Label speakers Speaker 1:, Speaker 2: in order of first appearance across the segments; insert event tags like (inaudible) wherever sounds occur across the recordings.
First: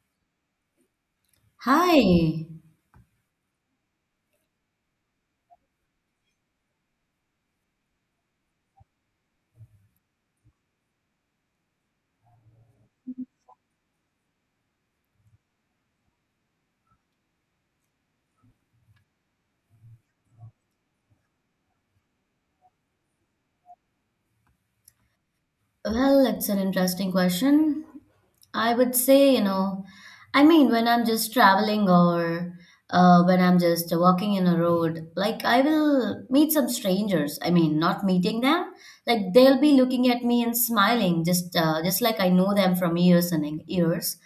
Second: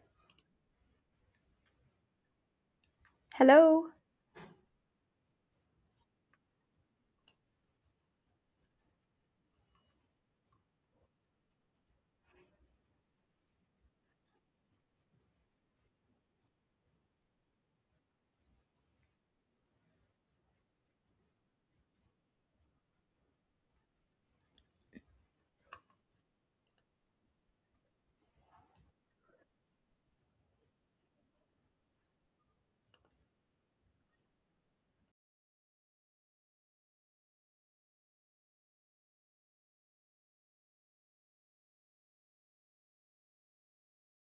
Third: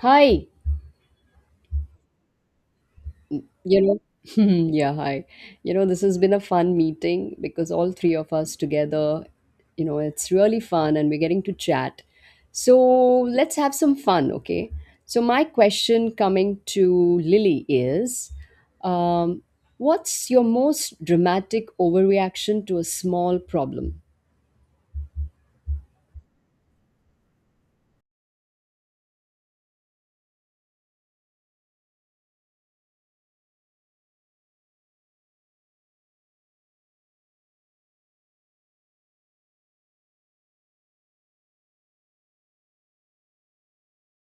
Speaker 1: Hi,
Speaker 2: Hi.
Speaker 1: you
Speaker 3: Hello.
Speaker 1: know, (laughs) yeah, hi. You know, this has been a fun meeting because all three of us together, you know, it's really fun and we're getting to chat. So let's have some fun, okay? So, my question coming to Lily is um, what's your most dramatic overreaction to a small problem?
Speaker 2: Well, it's an interesting question. I would say, I mean, when I'm just traveling or when I'm just walking in a road, like I will meet some strangers. I mean, not meeting them, like they'll be looking at me and smiling, just like I know them from years and years.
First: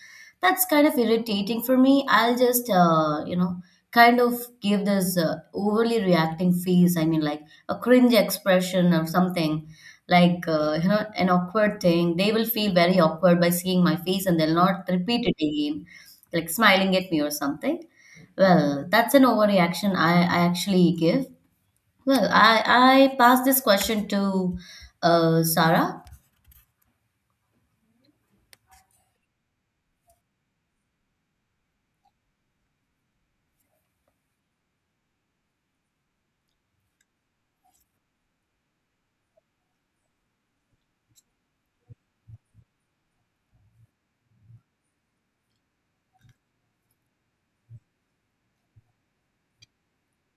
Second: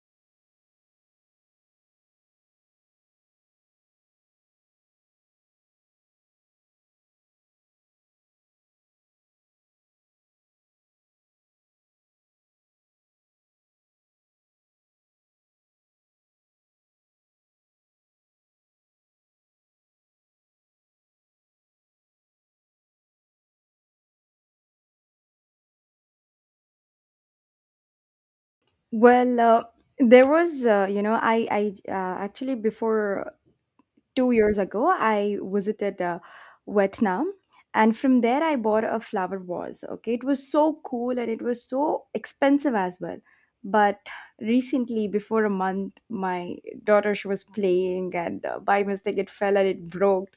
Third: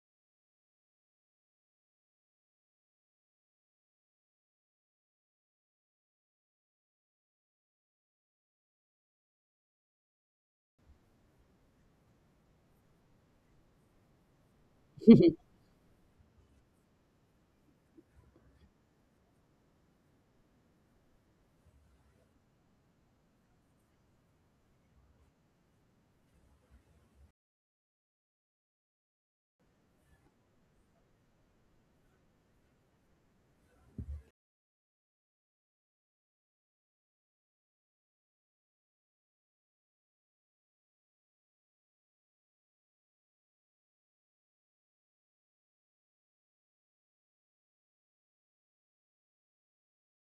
Speaker 2: That's kind of irritating for me. I'll just, kind of give this overly reacting face. I mean, like a cringe expression or something like an awkward thing. They will feel very awkward by seeing my face and they'll not repeat it again, like smiling at me or something. Well, that's an overreaction I actually give. Well, I pass this question to Sarah.
Speaker 3: Well, there was, I actually before 2 years ago, I visited Vietnam. And from there, I bought a flower vase. Okay, it was so cool and it was so expensive as well. But recently, before a month, my daughter she was playing and by mistake it fell and it broke.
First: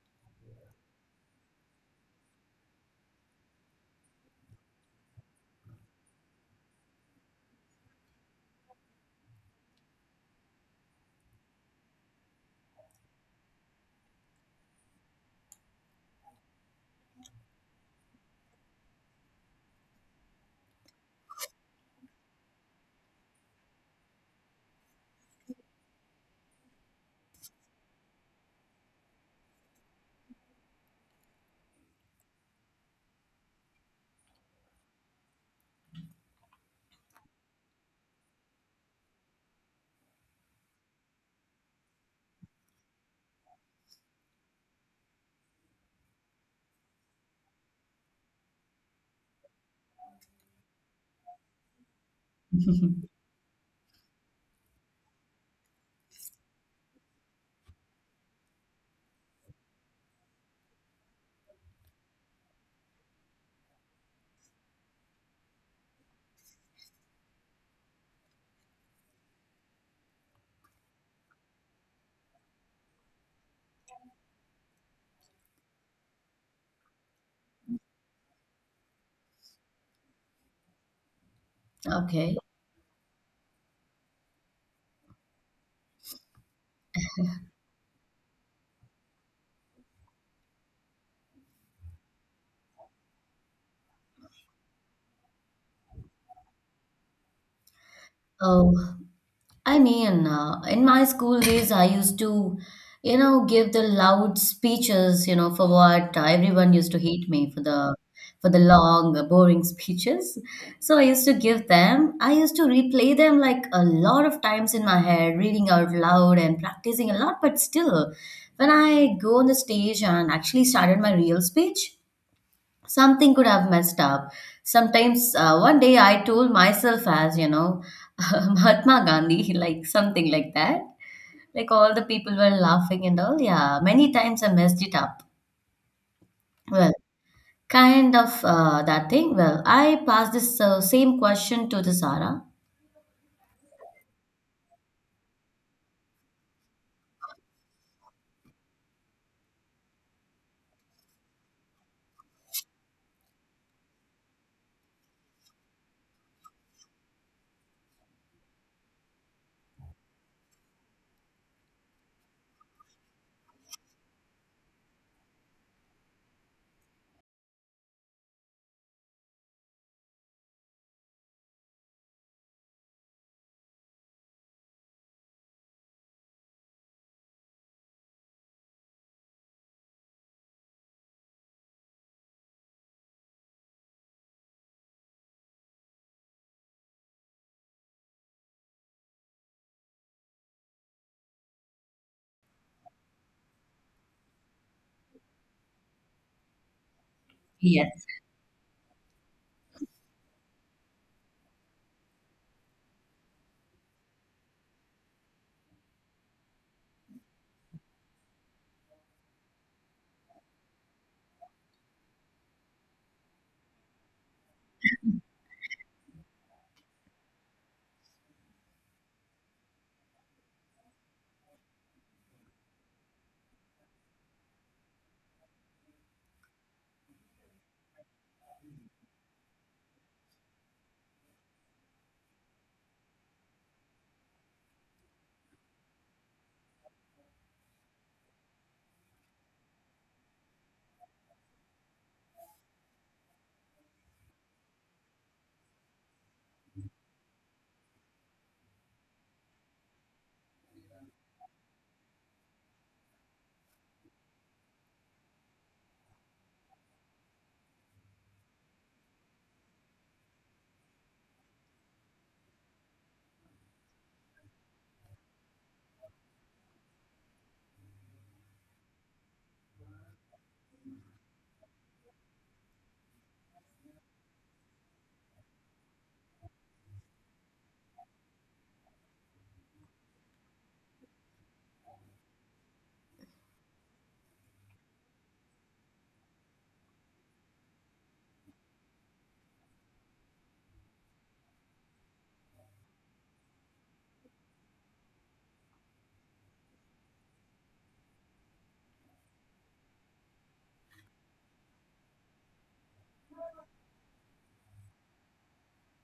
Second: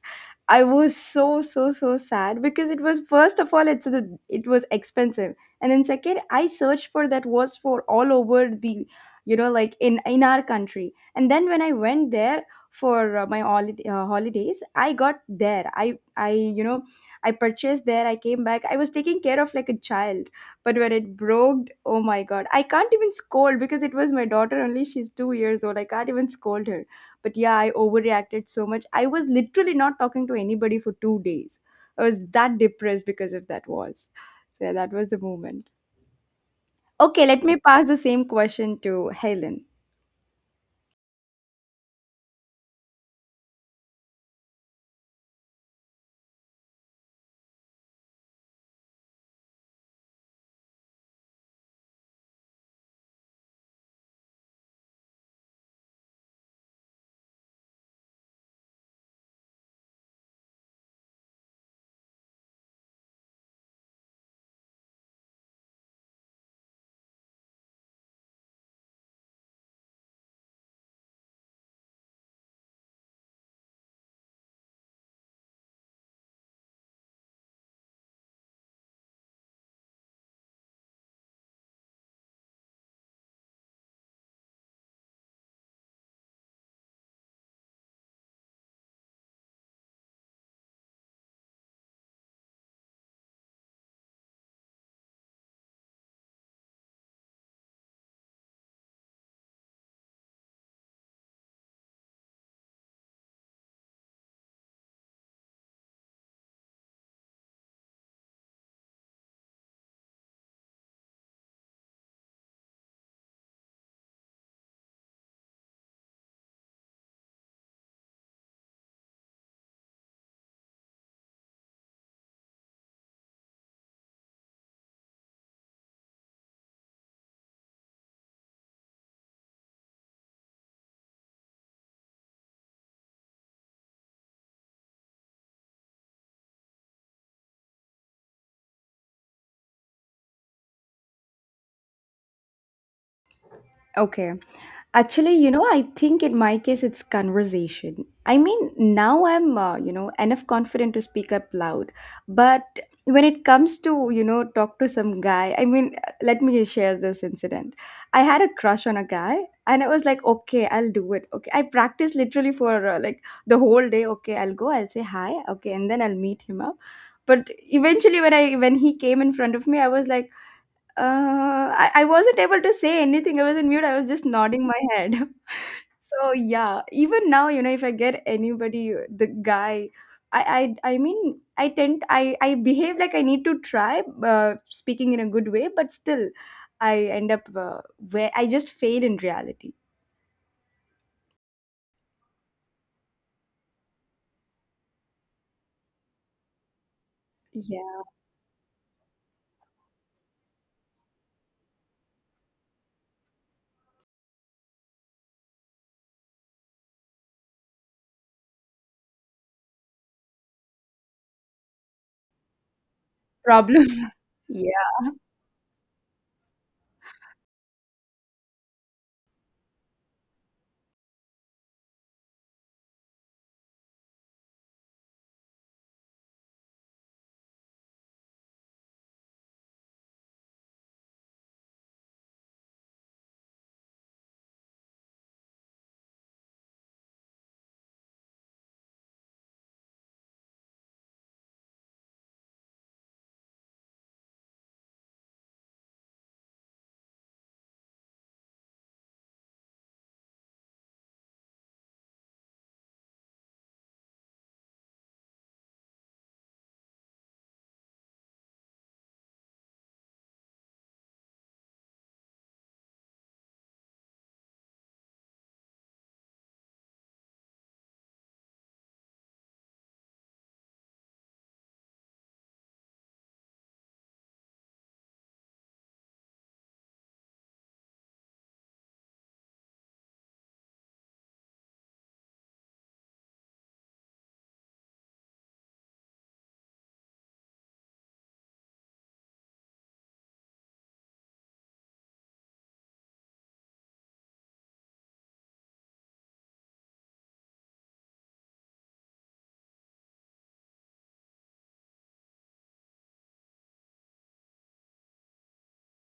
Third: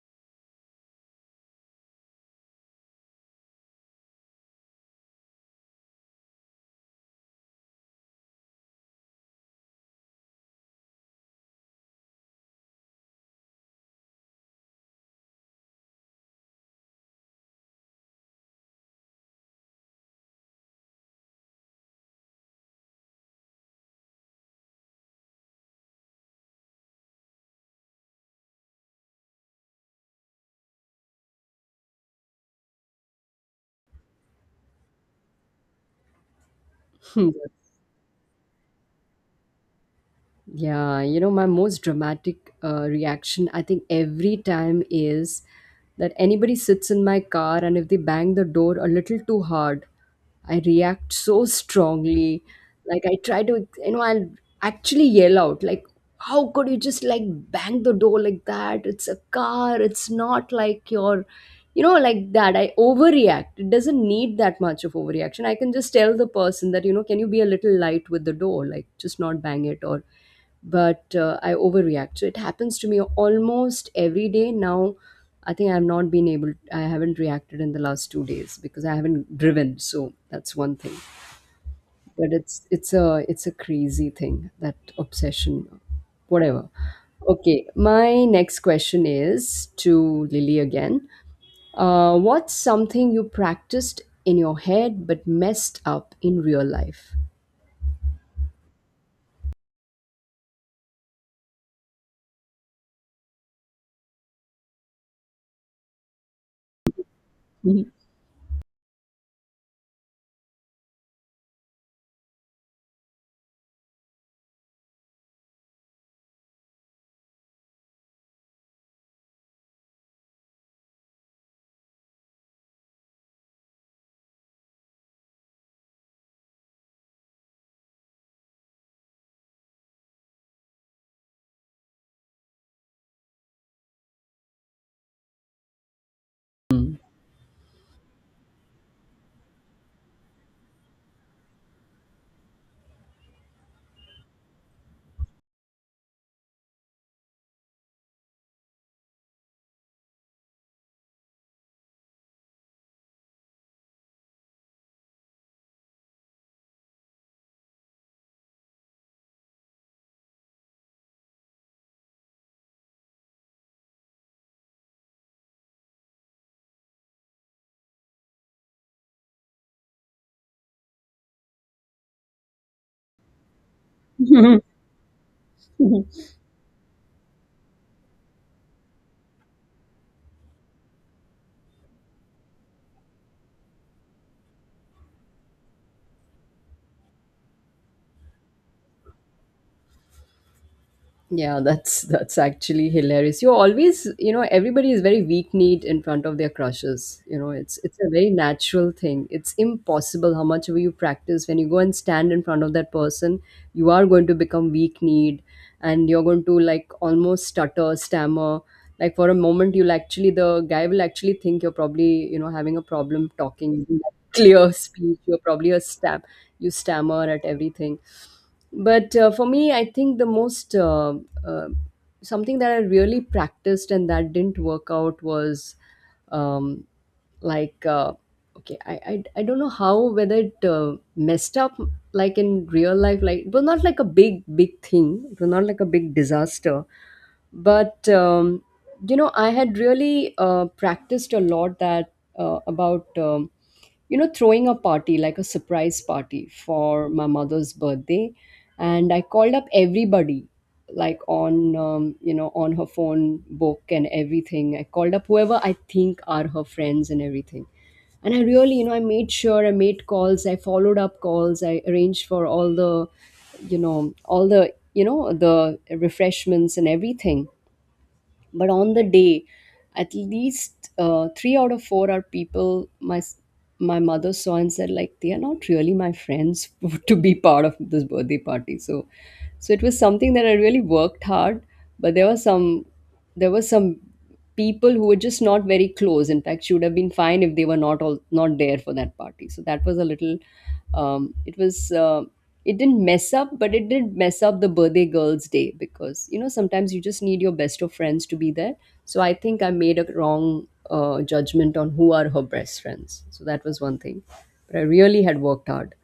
Speaker 3: I was so sad because it was first of all it was expensive, and then second I searched for that vase for all over the, you know, like in our country. And then when I went there for my holiday, holidays, I got there, I I purchased there, I came back, I was taking care of like a child. But when it broke, oh my god, I can't even scold because it was my daughter only, she's 2 years old, I can't even scold her. But yeah, I overreacted so much. I was literally not talking to anybody for 2 days. I was that depressed because of that was. So yeah, that was the moment. Okay, let me
Speaker 1: (laughs)
Speaker 3: pass the same question to Helen.
Speaker 1: Yeah, you know, my most dramatic reaction, I think, every time is that anybody sits in my car and if they bang the door a little too hard, I react so strongly. Like,
Speaker 2: (laughs)
Speaker 1: I try to, you know, I'll actually yell out, like, how could you just like bang the door like that? It's a car, it's not like your, you know, like that. I overreact. It doesn't need that much of overreaction. I can just tell the person that, you know, can you be a little light with the door? Like, just not bang it or but I overreact. So it happens to me almost every day now. I think I've not been able. I haven't reacted in the last two days because I haven't driven. So that's one thing. But
Speaker 2: Okay.
Speaker 1: it's a crazy thing, that obsession, whatever. Okay, my next question is to Lily again. What's something you practiced in your head but messed up in real life?
Speaker 2: Oh, I mean, in my school days, I used to, give the loud speeches, for what everyone used to hate me for the long, boring (laughs) speeches. So I used to give them. I used to replay them like a lot of times in my head, reading out loud and practicing a lot. But still, when I go on the stage and actually started my real speech, something could have messed up. Sometimes, one day I told myself as, (laughs) Mahatma Gandhi, like something like that. Like all the people were laughing and all. Yeah, many times I messed it up. Well, kind of that thing. Well, I passed this same question to the Sarah.
Speaker 3: Okay. Actually, you know, I think in my case it's conversation. I mean, now I'm, you know, enough confident to speak up loud. But when it comes to, you know, talk to some guy, I mean, let me share this incident. I had a crush on a guy and I was like, okay, I'll do it. Okay. I practiced literally for like the whole day. Okay, I'll go, I'll say hi. Okay. And then I'll meet him up. But eventually when I when he came in front of me, I was like, I wasn't able to say anything. I was in mute. I was just
Speaker 1: Mhm.
Speaker 3: nodding my head. (laughs)
Speaker 1: (laughs)
Speaker 3: So yeah, even now, you know, if I get anybody, the guy, I mean, I behave like I need to try speaking in a good way, but still, I end up where I just fail in reality.
Speaker 1: Yeah, that's actually hilarious. You are always, you know, everybody is very weak-kneed in front of their crushes. You know, it's
Speaker 2: Yes.
Speaker 3: Yeah,
Speaker 1: a very natural thing. It's impossible how much you practice. When you go and stand in front of that person, you are going to become weak-kneed, and you're going to like almost stutter, stammer. Like for a moment, you'll actually the guy will actually think you're probably, you know, having a problem talking. You
Speaker 3: problem.
Speaker 1: don't have (laughs) clear
Speaker 3: (laughs)
Speaker 1: speech. You're probably a stam. You stammer at everything, but for me I think the most uh, something that I really practiced and that didn't work out was um, like, okay, I don't know how, whether it messed up like in real life. Like, it was not like a big, big thing, it was not like a big disaster, but you know, I had really practiced a lot that about you know, throwing a party, like a surprise party for my mother's birthday, and I called up everybody, like on you know, on her phone book, and everything I called up whoever I think are her friends and everything. And I really, you know, I made sure, I made calls, I followed up calls, I arranged for all the, you know, all the, you know, the refreshments and everything. But on the day, at least three out of four are people my my mother saw and said like they are not really my friends (laughs) to be part of this birthday party. So so it was something that I really worked hard, but there was some, there was some people who were just not very close. In fact, she would have been fine if they were not all not there for that party. So that was a little. It was. It didn't mess up, but it did mess up the birthday girl's day, because you know, sometimes you just need your best of friends to be there. So I think I made a wrong judgment on who are her best friends. So that was one thing. But I really had worked hard.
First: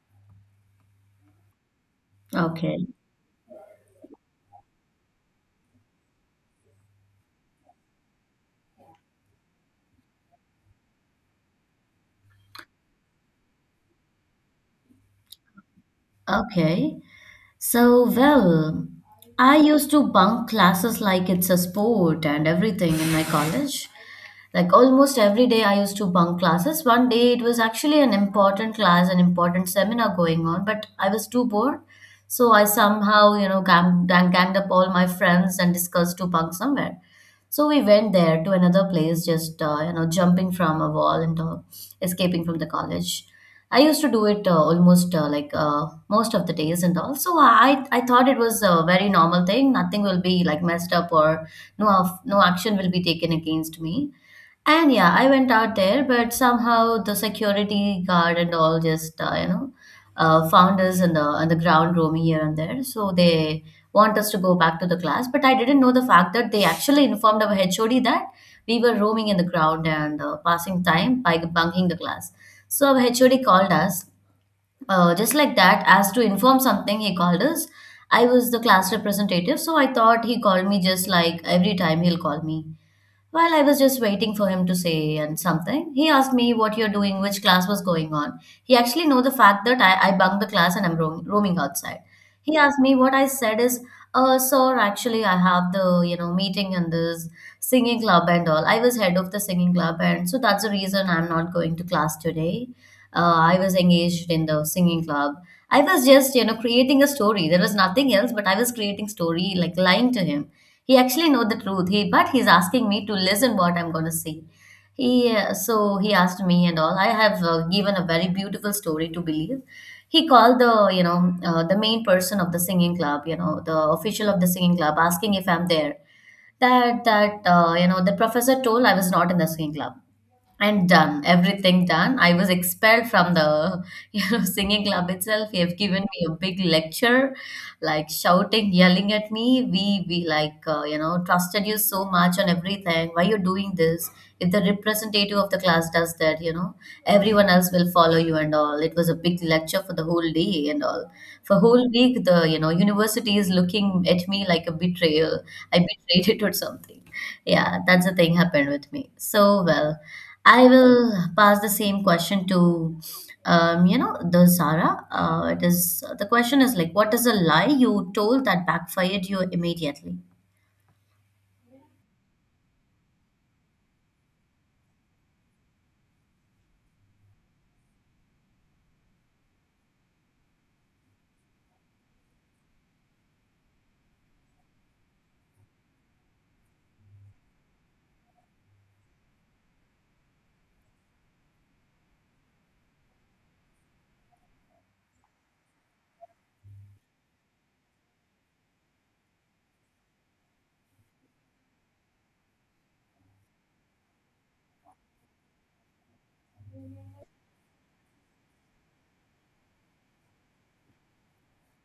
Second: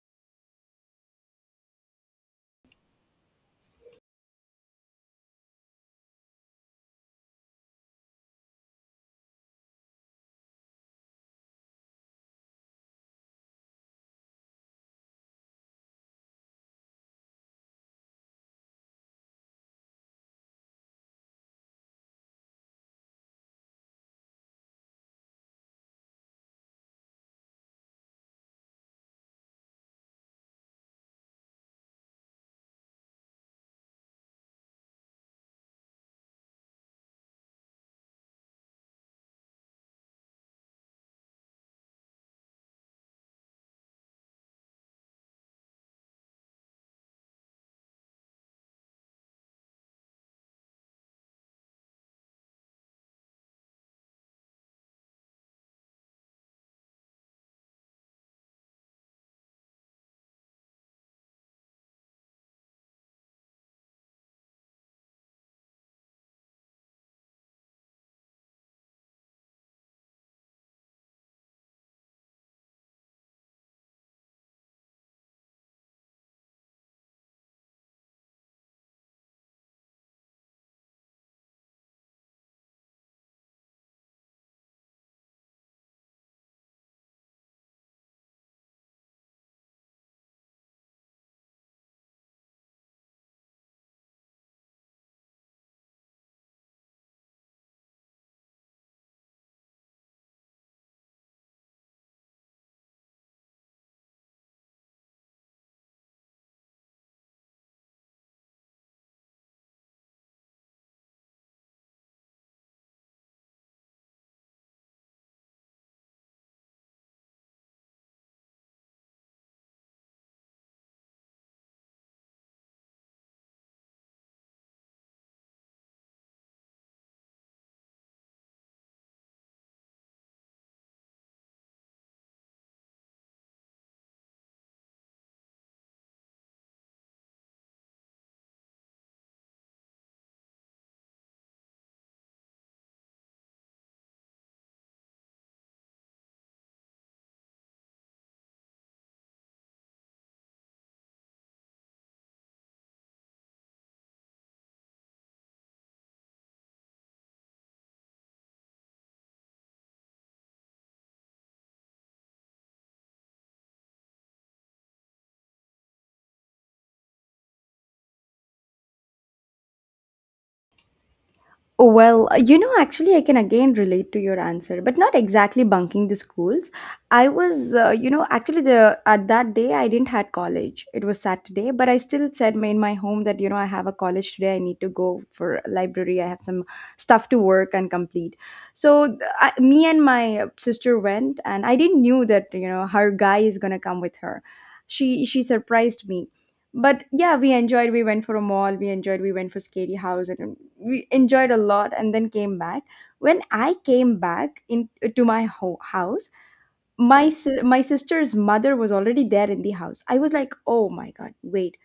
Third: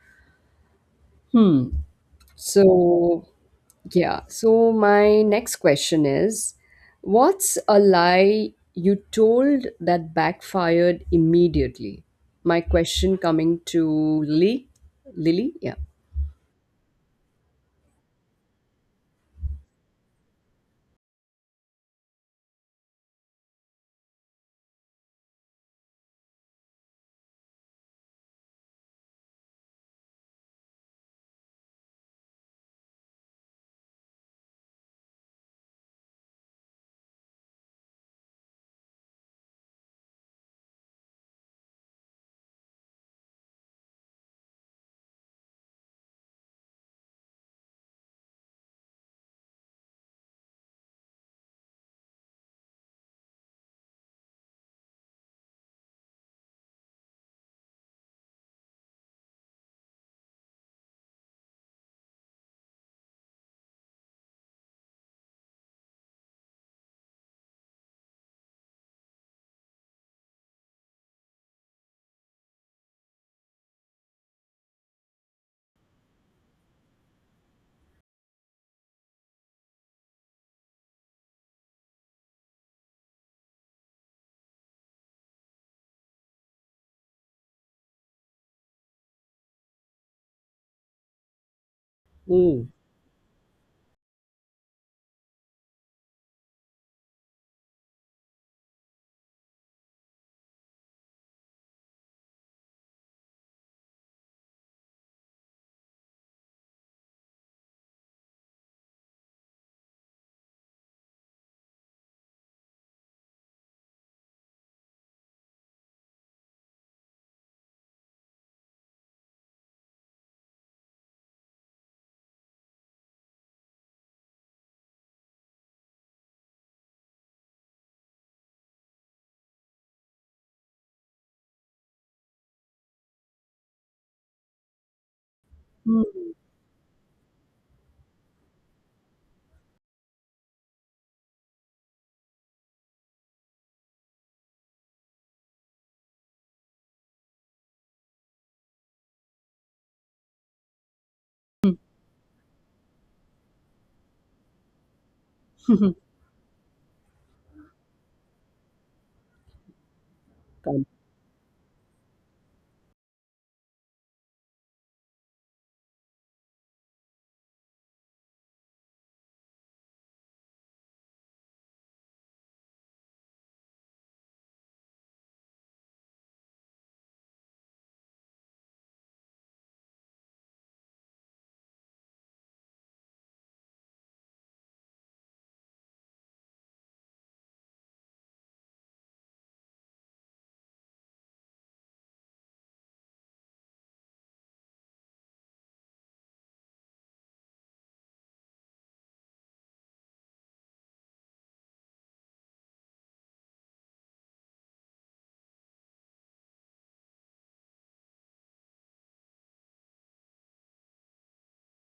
Speaker 1: Hmm.
Speaker 2: Okay.
Speaker 1: So, yeah. So, my next question is, what's a lie you told that backfired immediately? My question coming to Lily. Lily? Yeah.
Speaker 2: Okay. So, well, I used to bunk classes like it's a sport and everything in my college. Like almost every day, I used to bunk classes. One day, it was actually an important class, an important seminar going on, but I was too bored. So I somehow, ganged up all my friends and discussed to bunk somewhere. So we went there to another place, just, jumping from a wall and escaping from the college. I used to do it almost like most of the days and all. So I thought it was a very normal thing. Nothing will be like messed up or no, no action will be taken against me. And yeah, I went out there, but somehow the security guard and all just found us in the on the ground roaming here and there. So they want us to go back to the class, but I didn't know the fact that they actually informed our HOD that we were roaming in the ground and passing time by bunking the class. So our HOD called us just like that as to inform something. He called us. I was the class representative, so I thought he called me just like every time he'll call me. While I was just waiting for him to say and something, he asked me what you're doing, which class was going on. He actually know the fact that I bunked the class and I'm roaming outside. He
Speaker 1: Mm.
Speaker 2: asked me what I said is, sir, actually I have the, meeting in this singing club and all. I was head of the singing club and so that's the reason I'm not going to class today. I was engaged in the singing club. I was just, creating a story. There was nothing else, but I was creating story, like lying to him. He actually know the truth, he but he's asking me to listen what I'm going to say. He uh, so he asked me and all I have given a very beautiful story to believe. He called the you know the main person of the singing club, the official of the singing club, asking if I'm there. That the professor told I was not in the singing club. And done everything done, I was expelled from the (laughs) singing club itself. They have given me a big lecture, like shouting, yelling at me. We like trusted you so much on everything, why you doing this? If the representative of the class does that, everyone else will follow you and all. It was a big lecture for the whole day and all, for whole week the university is looking at me like a betrayal. I
Speaker 1: Mm.
Speaker 2: betrayed it or something. Yeah, that's the thing happened with me. So well, I
Speaker 1: (laughs)
Speaker 2: will pass the same question to, the Zara. It is the question is like, what is a lie you told that backfired you immediately? (laughs)
Speaker 3: Oh, well, you know, actually, I can again relate to your answer, but not exactly bunking the schools. I was, you know, actually, the at that day I didn't had college. It was Saturday, but I still said in my home that, you know, I have a college today. I need to go for library. I have some stuff to work and complete. So I, me and my sister went, and I didn't knew that, you know, her guy is gonna come with her. She surprised me, but yeah, we enjoyed, we went for a mall, we enjoyed, we went for scary house, and we enjoyed a lot, and then came back. When I came back in to my house, my my sister's mother was already there in the house. I was like, oh my god, wait,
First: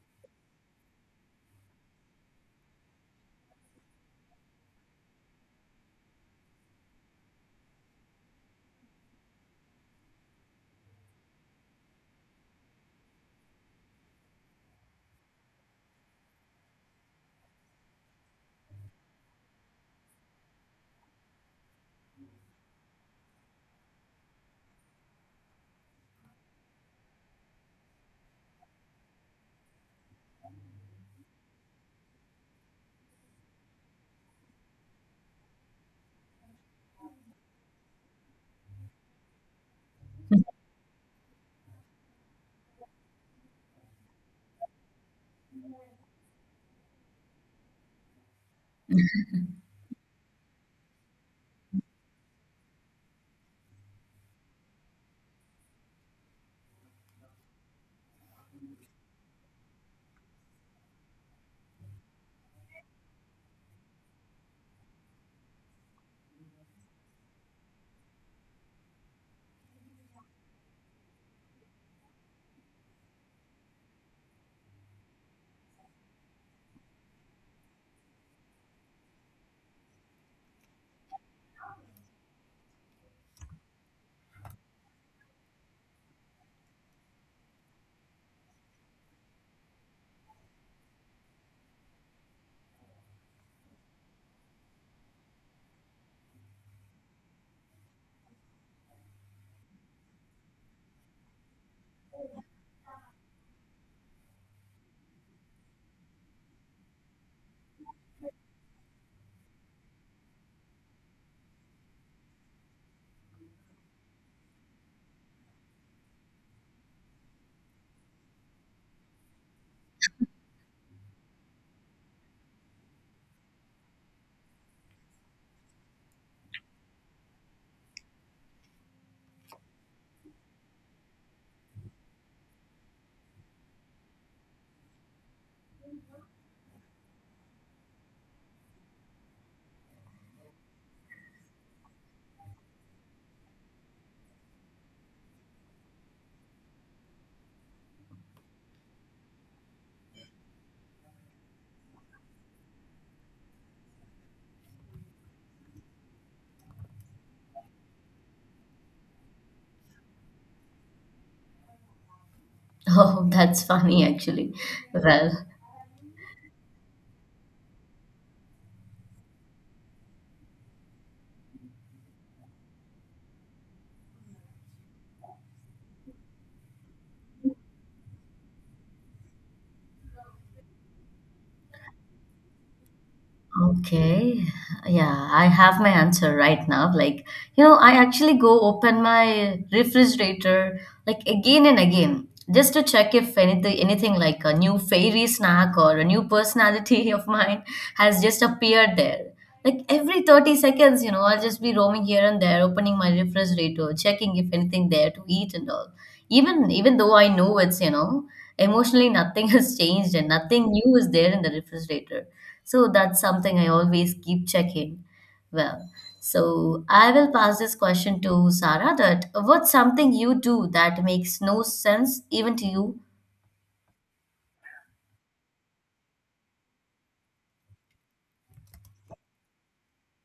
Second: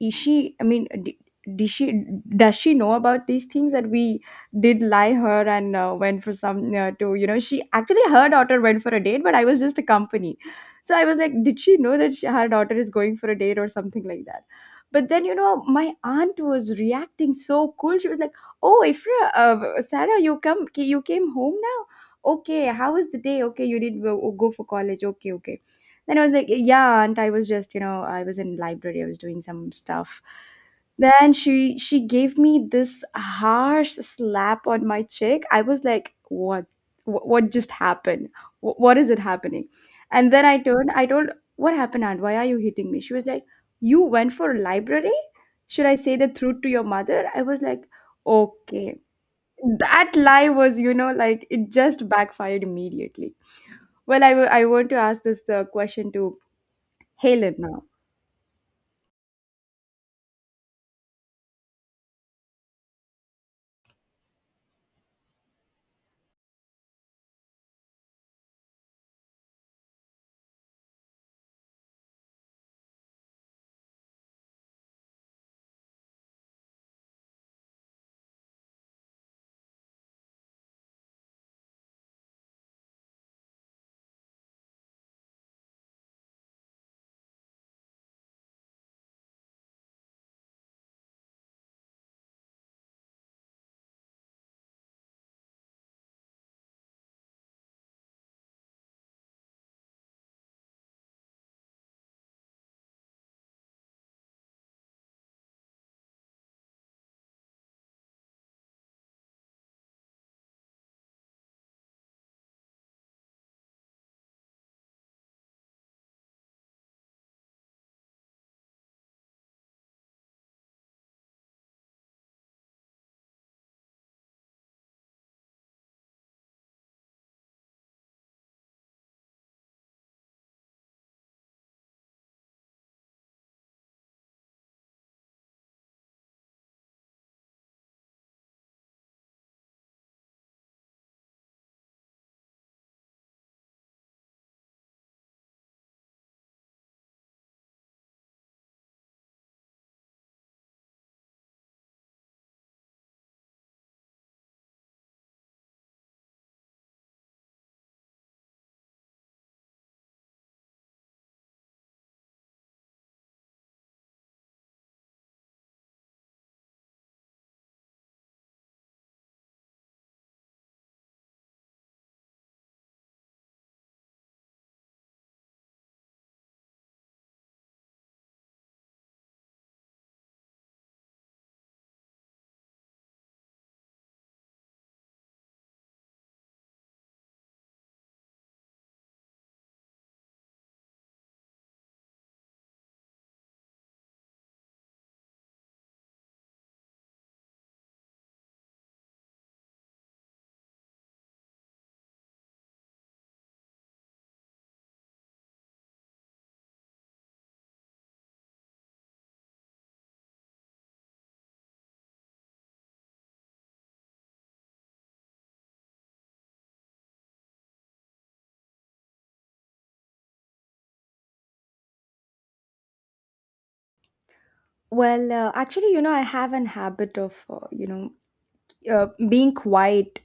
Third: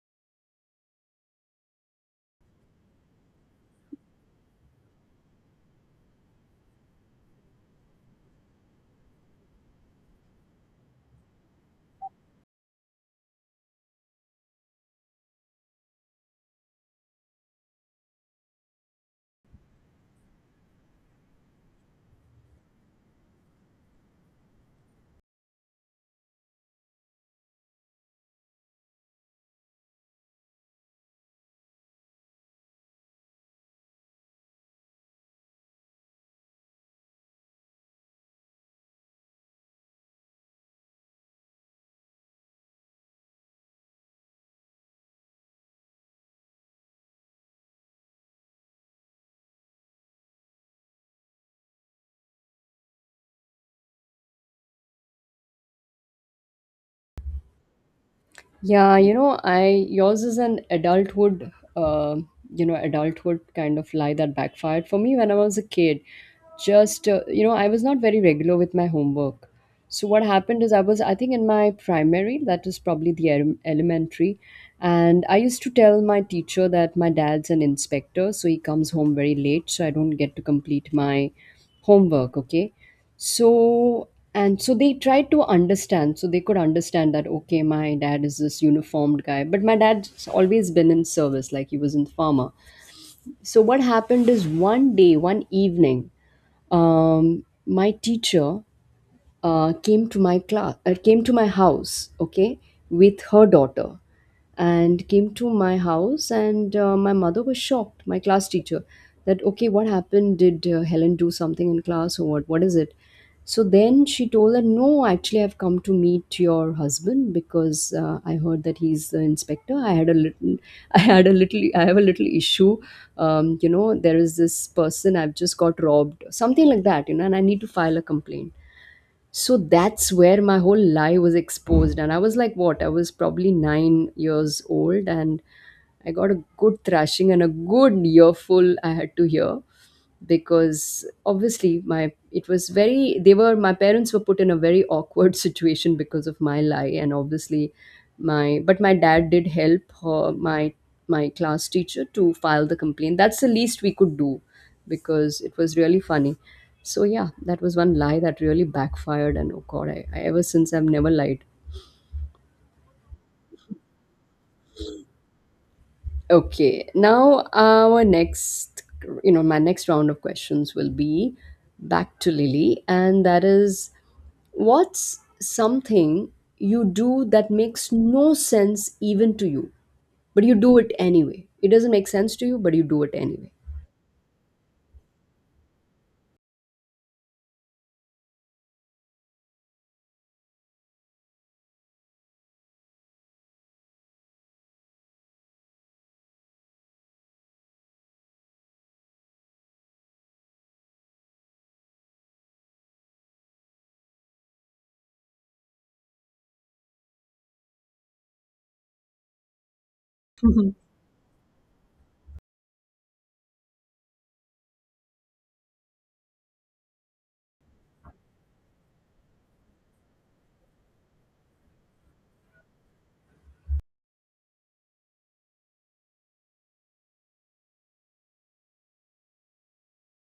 Speaker 3: is she, I mean, d- did she does she know about these things that we did, lie her, and went for some to you know. She actually, her daughter went for a date, but I was just a company. So I was like, did she know that her daughter is going for a date or something like that? But then, you know, my aunt was reacting so cool. She was like, oh, Ifra, Sarah, you came home now. Okay, how was the day? Okay, you did go for college? Okay, okay. Then I was like, yeah, and I was just, you know, I was in library, I was doing some stuff. Then she gave me this harsh slap on my cheek. I was like, what? What just happened? What is it happening? And then I turned, I told, what happened, aunt? Why are you hitting me? She was like, you went for library? Should I say the truth to your mother? I was like, okay. That lie was, you know, like, it just backfired immediately. Well, I I want to ask this question to Helen now.
Speaker 1: Yeah, you know, I yours is an adulthood, uh, you know, adulthood kind of lie that backfired for me when I was a kid. Just you know, I was not very regular with my homework. So what happened is I was, I think, in my primary, that is probably the elementary, and I used to tell my teacher that my dad's an inspector, so he comes home very late, so I don't get to complete my homework. Okay, so and so they tried to understand. So they could understand that, okay, my dad is this uniformed guy. But my dad's always been in service, like he was in farmer. So what happened is one day, one evening, my teacher came to my house, okay, with her daughter, and came to my house. And my mother was shocked, my class teacher, that okay, what happened, did Helen do something in class or what is it? So then she told her, no, actually I've come to meet your husband because I heard that he's the inspector. I had a little (laughs) I have a little issue, you know, there is this person, I've just got robbed, something like that, you know, and I need to file a complaint. So that's where my whole lie was exposed. And I was like, what? I was probably nine years old, and I got a good thrashing and a good earful I had to hear, because obviously my, it was very, they were, my parents were put in a very awkward (laughs) situation because of my lie. And obviously my, but my dad did help her, my class teacher, to file the complaint. That's the least we could do, because it was really funny. So yeah, that was one lie that really backfired, and oh god, I ever since I've never lied.
Speaker 2: Oh, that's funny actually. Well,
Speaker 1: Okay, now our next, you know, my next round of questions will be back to Lily, and that is, what's something you do that makes no sense even to you, but you do it anyway? It doesn't make sense to you, but you do it anyway.
Speaker 2: okay. Yeah, I have my answer right now. Like, I actually go open my refrigerator like again and again just to check if anything like a new fairy snack or a new personality (laughs) of mine has just appeared there. Like every 30 seconds, I'll just be roaming here and there, opening my refrigerator, checking if anything there to eat and all. Even though I know it's, emotionally nothing (laughs) has changed and nothing new is there in the refrigerator. So that's something I always keep checking. Well, so I will pass this question to Sarah that what's something you do that makes no sense even to you?
Speaker 3: Well, actually, you know, I have an habit of, you know, being quiet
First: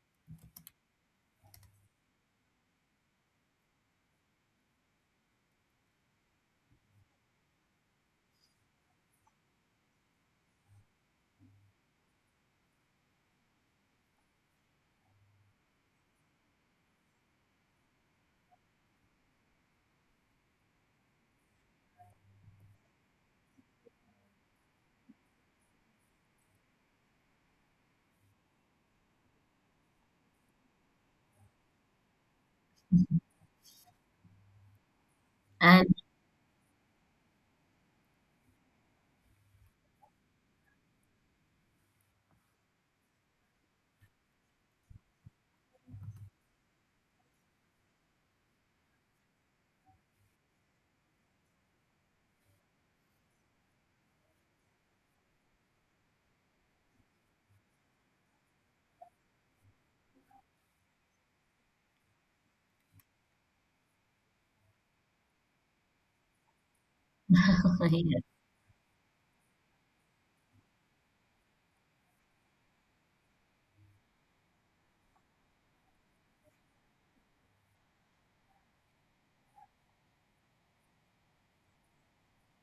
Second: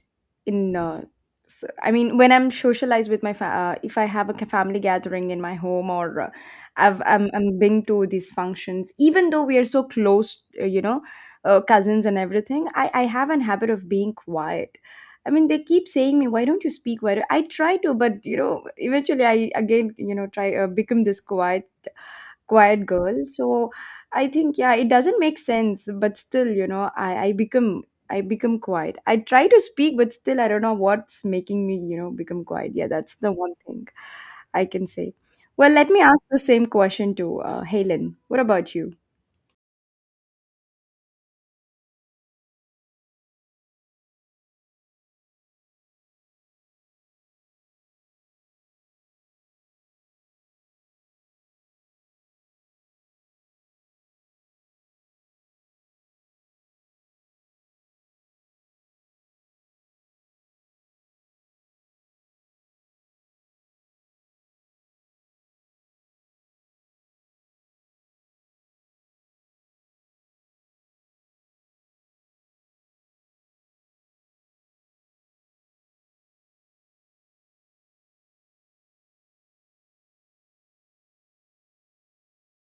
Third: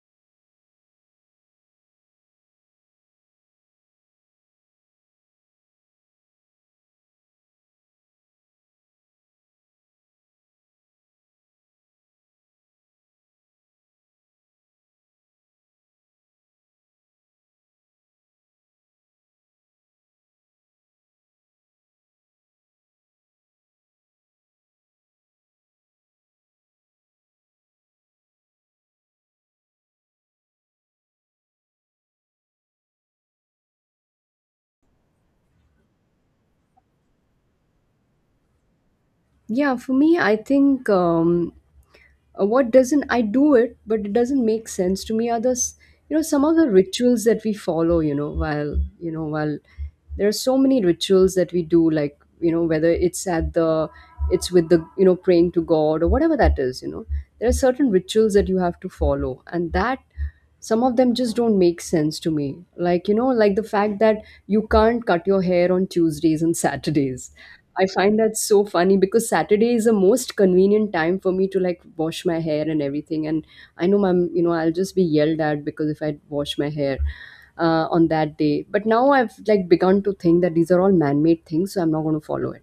Speaker 3: in I mean, when I'm socialized with my if I have a family gathering in my home, or I've, I'm been to these functions, even though we are so close, you know, cousins and everything, I have an habit of being quiet. I mean, they keep saying me, why don't you speak, why I try to, but you know, eventually I again, you know, try become this quiet girl. So I think, yeah, it doesn't make sense, but still, you know, I become, I become quiet, I try to speak, but still I don't know what's making me, you know, become quiet. Yeah, that's the one thing I can say. Well,
Speaker 2: And
Speaker 3: let me ask the same question to Helen. What about you?
Speaker 1: Yeah, for me, I think. What doesn't, I do it but it doesn't make sense to me others, you know, some of the rituals that we follow, you know, while, there are so many rituals that we do, like, you know, whether it's at the, it's with the, you know, praying to god or whatever that is, you know, there are certain rituals that you have to follow, and that some of them just don't make sense to me, like, you know, like the fact that you can't cut your hair on Tuesdays and Saturdays. I
Speaker 2: (laughs)
Speaker 1: find
Speaker 2: yes,
Speaker 1: that so funny, because Saturday is the most convenient time for me to like wash my hair and everything. And I know I'm, you know, I'll just be yelled at because if I wash my hair on that day. But now I've like begun to think that these are all man-made things, so I'm not going to follow it.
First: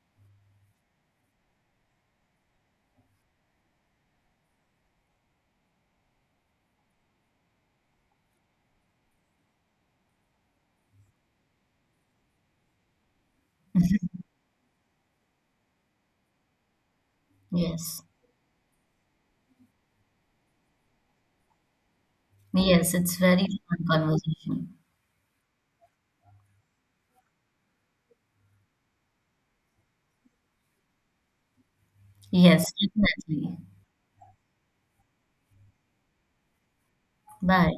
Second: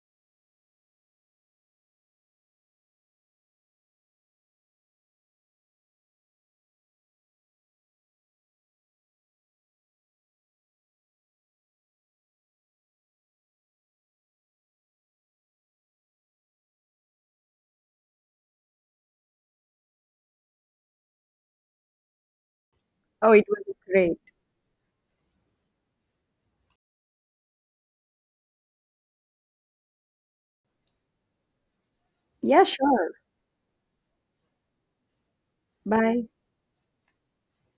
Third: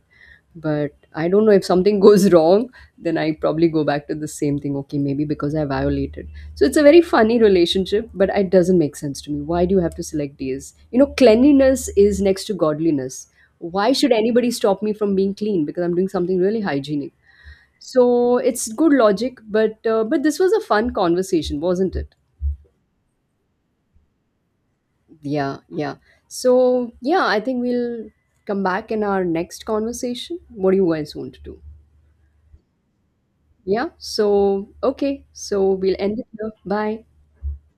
Speaker 1: But I don't know, if something (laughs) goes wrong, then I probably go back to the same thing, okay, maybe because I violated. So it's a very funny relationship, but it doesn't make sense to me. Why do you have to select days? You know, cleanliness is next to godliness. Why should anybody stop me from being clean, because I'm doing something really hygienic?
Speaker 2: yes,
Speaker 1: So it's good logic, but this was a fun conversation, wasn't it?
Speaker 2: yes, it's
Speaker 3: Oh, it
Speaker 2: very
Speaker 3: was
Speaker 2: fun
Speaker 3: great.
Speaker 2: conversation.
Speaker 1: Yeah. Yeah. So yeah, I think we'll come back in our next conversation. What do you guys want to do?
Speaker 3: Yeah,
Speaker 2: Yes,
Speaker 3: sure.
Speaker 2: definitely.
Speaker 1: Yeah. So, okay. So we'll end it
Speaker 3: Bye.
Speaker 1: here. Bye.
Speaker 2: 拜。